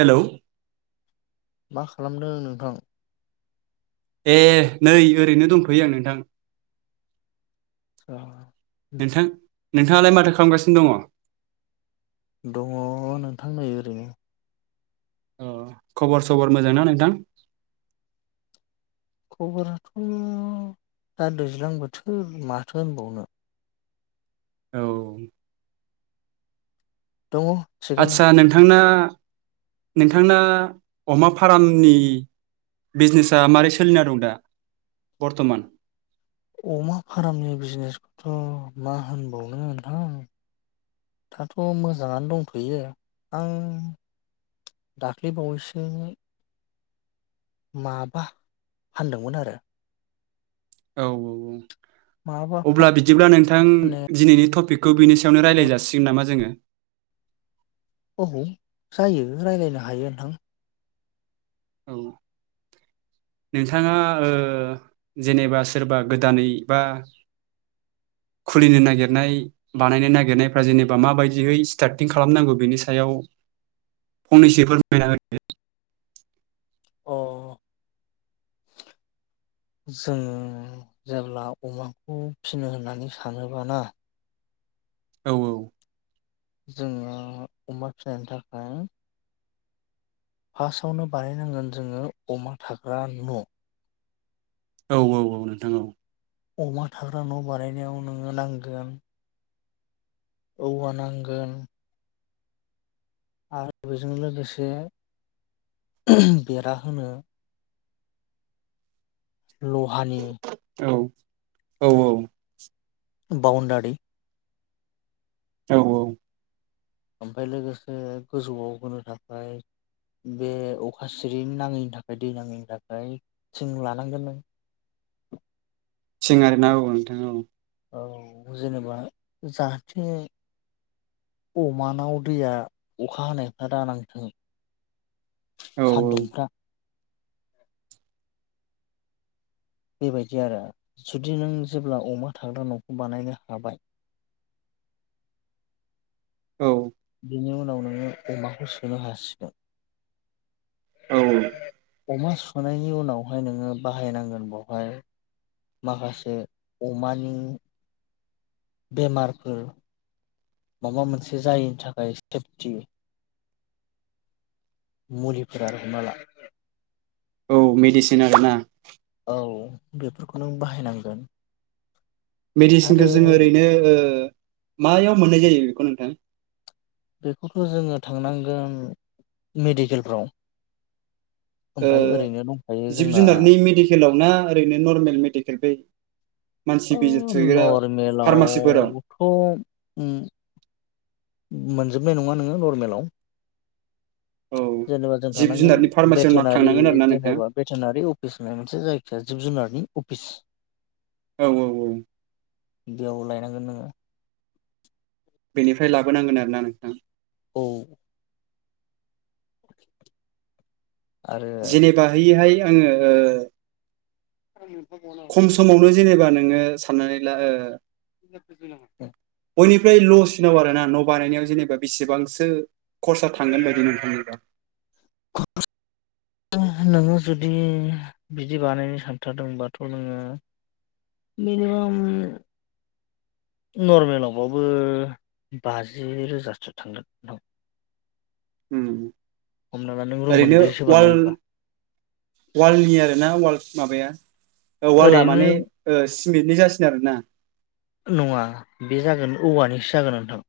हेल' मा खालामदों नोंथां नै ओरैनो दंफैयो आं नोंथां आसा नोंथां नोंथाङालाय माथो खालामगासिनो दङ। दङ नोंथां नै ओरैनो। अ खबर सबर मोजांना नोंथां? खबराथ' दा दैज्लां बोथोर माथो होनबावनो औ दङ थिगानो आचसा नोंथांना नोंथांना अमा फार्मनि बिजनेसा मारै सोलिना दं दा बर्थमान? अमा फार्मनि बिजनेसखौथ' मा होनबावनो नोंथां। दाथ' मोजाङानो दंथ'यो आं दाख्लै बावैसो माबा फान्दोंमोन आरो। औ औ औ माबा अब्ला बिदिब्ला नोंथां दिनैनि टपिकखौ बेनो याव रायलाय जासिगोन ना जोङो औ जायो राय्लायनो हायो नोंथां। औ नोंथाङा जेनेबा सोरबा गोदानै बा [unintelligible] खुलिनो नागिरनाय बानायनो नागिरनायफ्रा जेनेबा माबायदियै स्टार्टिं खालामनांगौ बेनि सायाव फंनैसो फोरमायना होदो अ जोङो जेब्ला अमाखौ फिनो होननानै सानोबाना औ औ जोङो अमा फिनायनि थाखाय फार्स्टआवनो बानायनांगोन जोङो अमा थाग्रा न' औ औ औ नोंथां औ अमा थाग्रा न' बानायनायाव नोङो नांगोन। औवानांगोन। आरो बेजों लोगोसे बेरा होनो। लहानि औ [inaudible] बाउण्डारि औ औ ओमफ्राय लोगोसे गोजौवाव होनो थाखाय बे अखा सिरि नाङैनि थाखाय दै नाङैनि थाखाय जों थिं लानांगोन नों [inaudible] थिं आरिना औ नोंथां औ। औ जेनेबा जाहाथे अमानाव दैया अखा हानायफ्रा दानांथों। औ सानदुंफ्रा बेबायदि आरो जुदि नों जेब्ला अमा थाग्रा न'खौ बानायनो हाबाय औ बेनि उनाव नोङो अमाखौ सोनो हासिगोन औ अमा सुननायनि उनावहाय नोङो बाहायनांगोन बेवहाय माखासे अमानि बेमारफोर माबा मोनसे जायिनि थाखाय सेफटि मुलिफोरा हमना ला औ मेडिसिन आरो ना। औ बेफोरखौ नों बाहायनांगोन। आरो मेडिसिनखो जोङो ओरैनो मायाव मोननाय जायो बेखौ नोंथां? बेखौथ' जोङो थांनांगोन मेडिकेलफ्राव। ओ ओमफ्राय ओरैनो दंखायो जिब जोंना जुनारनि मेडिकेलाव ना ओरैनो नर्मेल मेडिकेल बै मानसि अ बिजि थुग्रा फार्मासिफोराव नर्मेलावबोथ' उम मोनजोबनाय नङा नोङो नर्मेलाव। औ जेनेबा जों जिब थांनांगोन जुनारनि फार्मासियाव ना भेटेनारि थांनांगोन आरो ना नोंथां जेनेबा भेटेनारि अफिस होननाय मोनसे जायखिया जिब जुनारनि अफिस औ औ औ। बिदियाव लायनांगोन नोङो। बेनिफ्राय लाबोनांगोन आरोना नोंथां। औ [inaudible] आरो जेनेबा हैयोहाय आङो ओ खम समावनो जेनेबा नोङो साननानै ला ओ [inaudible] फ्राय ल'सिनाव आरो ना न' बानायनायाव जेनेबा बेसेबांसो करसा थांगोन बायदि नोंथांनिबा? नोङो जुदि बिदि बानायनो सानथारदोंबाथ' नोङो मिनिमाम नर्मेलाव बाबो बाजि रोजासो थांगोन दां। उम ला नों रुम ओरैनो मोनब्रैसो वाल बानायोबा वालनि आरोना वाल माबाया ओ वाला ओरैनो माने सिमेन्टनि जासिनो आरोना‌। नङा बे जागोन औवानिसो जागोन नोंथां।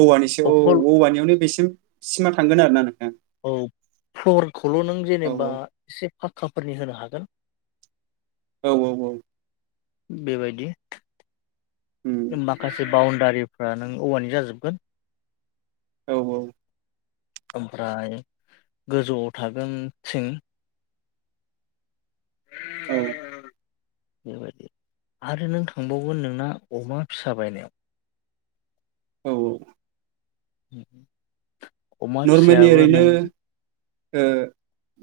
औवानिसो अखल औ औवानियावनो बेसिम सिमा थांगोन आरो ना नों औ फ्लरखौल नों औ जेनेबा एसे पाक्काफोरनि होनो हागोन। औ औ औ। बेबायदि उम माखासे बाउण्डारि फ्रा नों औवानि जाजोबगोन औ औ ओमफ्राय गोजौआव थागोन थिं। औ बेबायदि आरो नों थांबावगोन नोंना अमा फिसा बायनायाव। [inaudible] औ औ। [inaudible] अमा नर्मेलि फिसायाबो ओरैनो नों ओ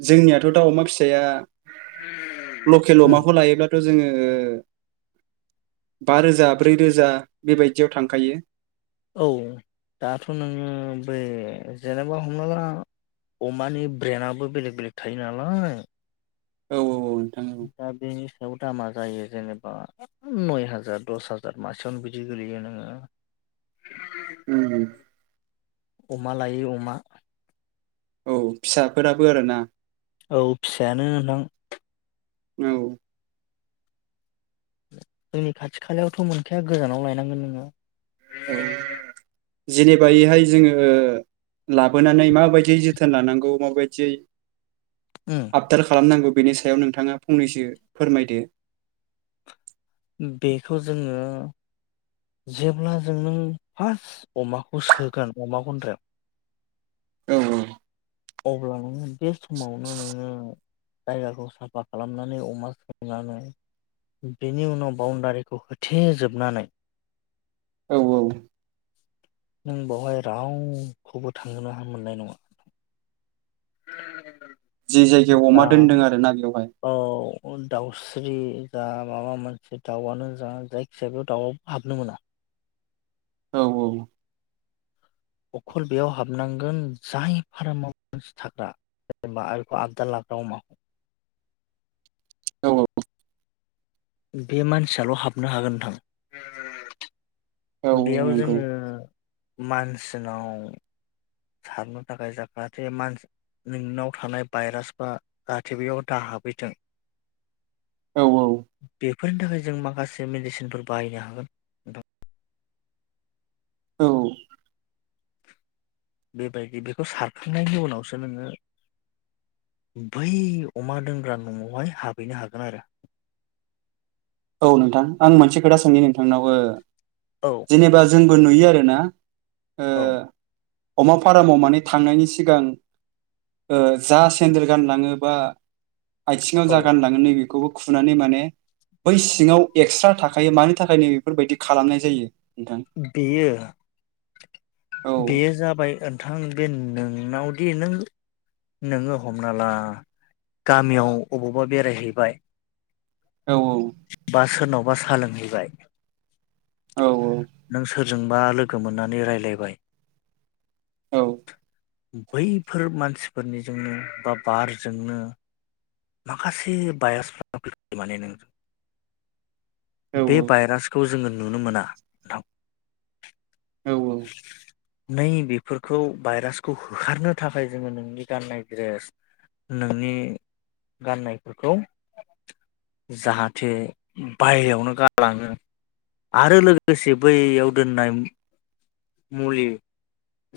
जोंनियाथ दाउ अमा फिसाया लकेल अमाखौ लायोब्लाथ जोङो ओ बा रोजा ब्रै रोजा बेबायदियाव थांखायो औ दाथ नोङो बै जेनेबा हमना ला अमानि ब्रेन्डआबो बेलेक बेलेक थायो नालाय। औ औ औ। नोंथां औ दा बे बेयाव दामा जायो जेनेबा नय हाजार दस हाजार मासेयावनो बिदि गोलैयो नोङो [inaudible] उम अमा लायै अमा औ फिसाफोराबो आरोना। औ फिसायानो नोंथां औ जोंनि खाथि खालायावथ' मोनखाया गोजानाव लायनांगोन नोङो औ जेनेबायैहाय जोङो लाबोनानै माबायदियै जोथोन लानांगौ माबायदियै आबदाल खालामनांगौ बेनि सायाव नोंथाङा फंनैसो फोरमायदो बेखौ जोङो जेब्ला जों नों फार्स्ट अमाखौ सोगोन अमा गन्द्रायाव औ औ अब्ला नोङो बे समावनो नोङो जायगाखौ साफा खालामनानै अमा सोंनानै बेनि उनाव बाउण्डारिखौ होथेजोबनानै औ औ नों बावहाय रावखौबो थांनो मोननाय नङा जि जायगायाव अमा दा दोनदों आरोना बेवहाय औ दाउस ख्रि जा माबा मोनसे दाउआनो जा जायखि जाया बेयाव दाउआव हाबनो मोना औ औ अखल बेयाव हाबनांगोन जाय फार्माव मानसि थाग्रा जेनेबाखौ आबदा ला दाउ अमा औ बे मानसियाल' हाबनो हागोन नोंथां औ औ बेयाव नंगौ जोङो मानसिनाव सारनो थाखाय जाहाथे मान नोंनाव थानाय भाइरास बा जाहाथे बेयाव दा हाबहैथों औ औ बेफोरनि थाखाय जों माखासे मेडिसिनफोर बाहायनो हागोन नोंथां औ बेबायदि बेखौ सारखांनायनि उनावसो नोङो बै अमा दोनग्रा न'वावहाय हाबहैनो हागोन आरो [inaudible] औ नोंथां आं मोनसे खोथा सोंनि नोंथांनाव ओ औ जेनेबा जों बो नुयो आरोना ओ औ अमा फारामाव माने थांनायनि सिगां ओ जा सेन्देल गानलाङो बा आथिङाव औ जा गानलाङो नैबेखौबो खुनानै माने बै सिङाव एक्सट्रा थाखायो मानि थाखाय नै बेफोरबादि खालामनाय जायो नोंथां बेयो औ बेयो जाबाय नोंथां बे नोंनावदि नों नोङो हमना ला गामियाव अबावबा बेरायहैबाय औ औ अबबा सा लोंहैबाय औ औ जोंबा लोगो मोननानै रायलायबाय औ बैफोर मानसिफोरनिजोंनो बा बारजोंनो माखासे बायरासफोर फैयो माने नों औ बे भाइरासखौ जोङो नुनो मोना नोंथां औ औ नै बेफोरखौ भाइरासखौ होखारनो थाखाय जोङो नोंनि गाननाय द्रेस नोंनि गाननायफोरखौ जाहाथे बायहेरायावनो गालाङो आरो लोगोसे बैयाव दोननाय मुलि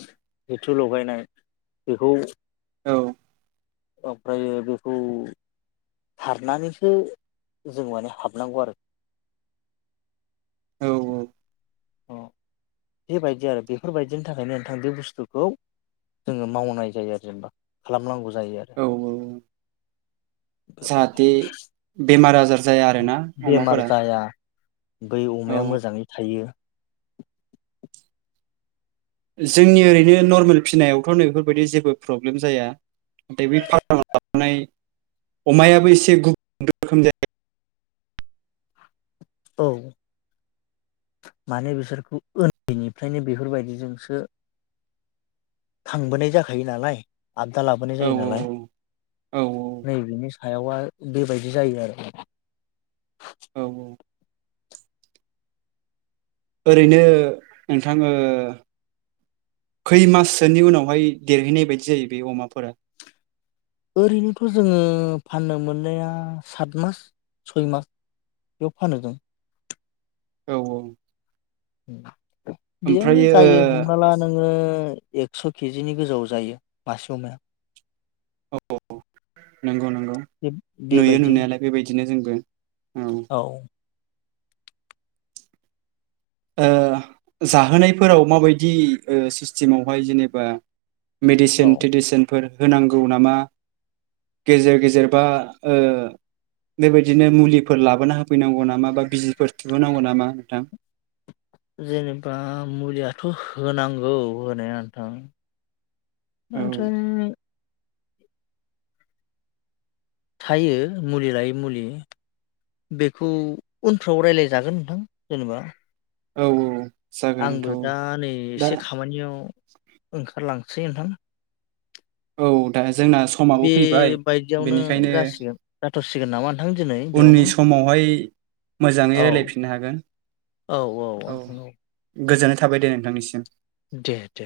जिथु लगायनाय बेखौ औ ओमफ्राय बे खौ सारनानैसो जों माने हाबनांगौ आरो [inaudible] औ औ अ बेबायदि आरो बेफोरबायदिनि थाखायनो नोंथां बे बुस्थुखौ जोङो मावनाय जायो आरो जेनेबा खालामनांगौ जायो आरो औ औ जाहाथे बेमार आजार जाया आरो ना बेमार अमाफोरा जाया बै औ अमाया मोजाङै थायो जोंनि ओरैनो नर्मेल फिसिनायावथ' नैफोरबायदि जेबो प्रब्लेम जाया नाथाय बे फार्माव लाबोनाय अमायाबो एसे गुबुन रोखोम जायो औ माने बिसोरखौ उन्दैनिफ्रायनो बेफोरबायदिजोंसो खांबोनाय जाखायो नालाय आददा लाबोनाय औ जायो नालाय औ नै बिनि सायावबा बेबायदि जायो आरो ना औ ओरैनो नोंथां ओ खै माससोनि उनावहाय देरहैनाय बायदि जायो बे अमाफोरा ओरैनोथ' जोङो फाननो मोननाया सात मास सय मास बेयाव फानो जों औ औ बेयावनो ओमफ्रायो जायो हमना ला नोङो एकस' केजिनि गोजौवाव जायो मासे अमाया औ नंगौ नंगौ नुयो बेबायदि नुनायालाय बेबायदिनो जोंबो औ जाहोनायफोराव माबायदि सिस्टेमावहाय जेनेबा मेडिसिन औ तिडिसिनफोर होनांगौ नामा गेजेर गेजेर बा ओ बेबायदिनो मुलिफोर लाबोना होफैनांगौ नामा बा बिजिफोर थहोनांगौ नामा नोंथां जेनेबा मुलियाथ होनांगौ होनाया नोंथां औ नाथाइ थायो मुलि लायै मुलि बेखौ उनफ्राव रायज्लाय जागोन नोंथां जेनेबा औ औ जागोन आंबो नोंथां औ दा नै दा एसे खामानियाव ओंखारलांसै नोंथां औ दा जोंना समाबो फैबाय बेबायदियावनो बेनिखायनो जासिगोन जाथ'सिगोन नामा नोंथां दिनै बेयावनो उननि समावहाय मोजाङै औ रायलायफिननो हागोन औ गोजोननाय थाबाय दे नोंथांनिसिम दे दे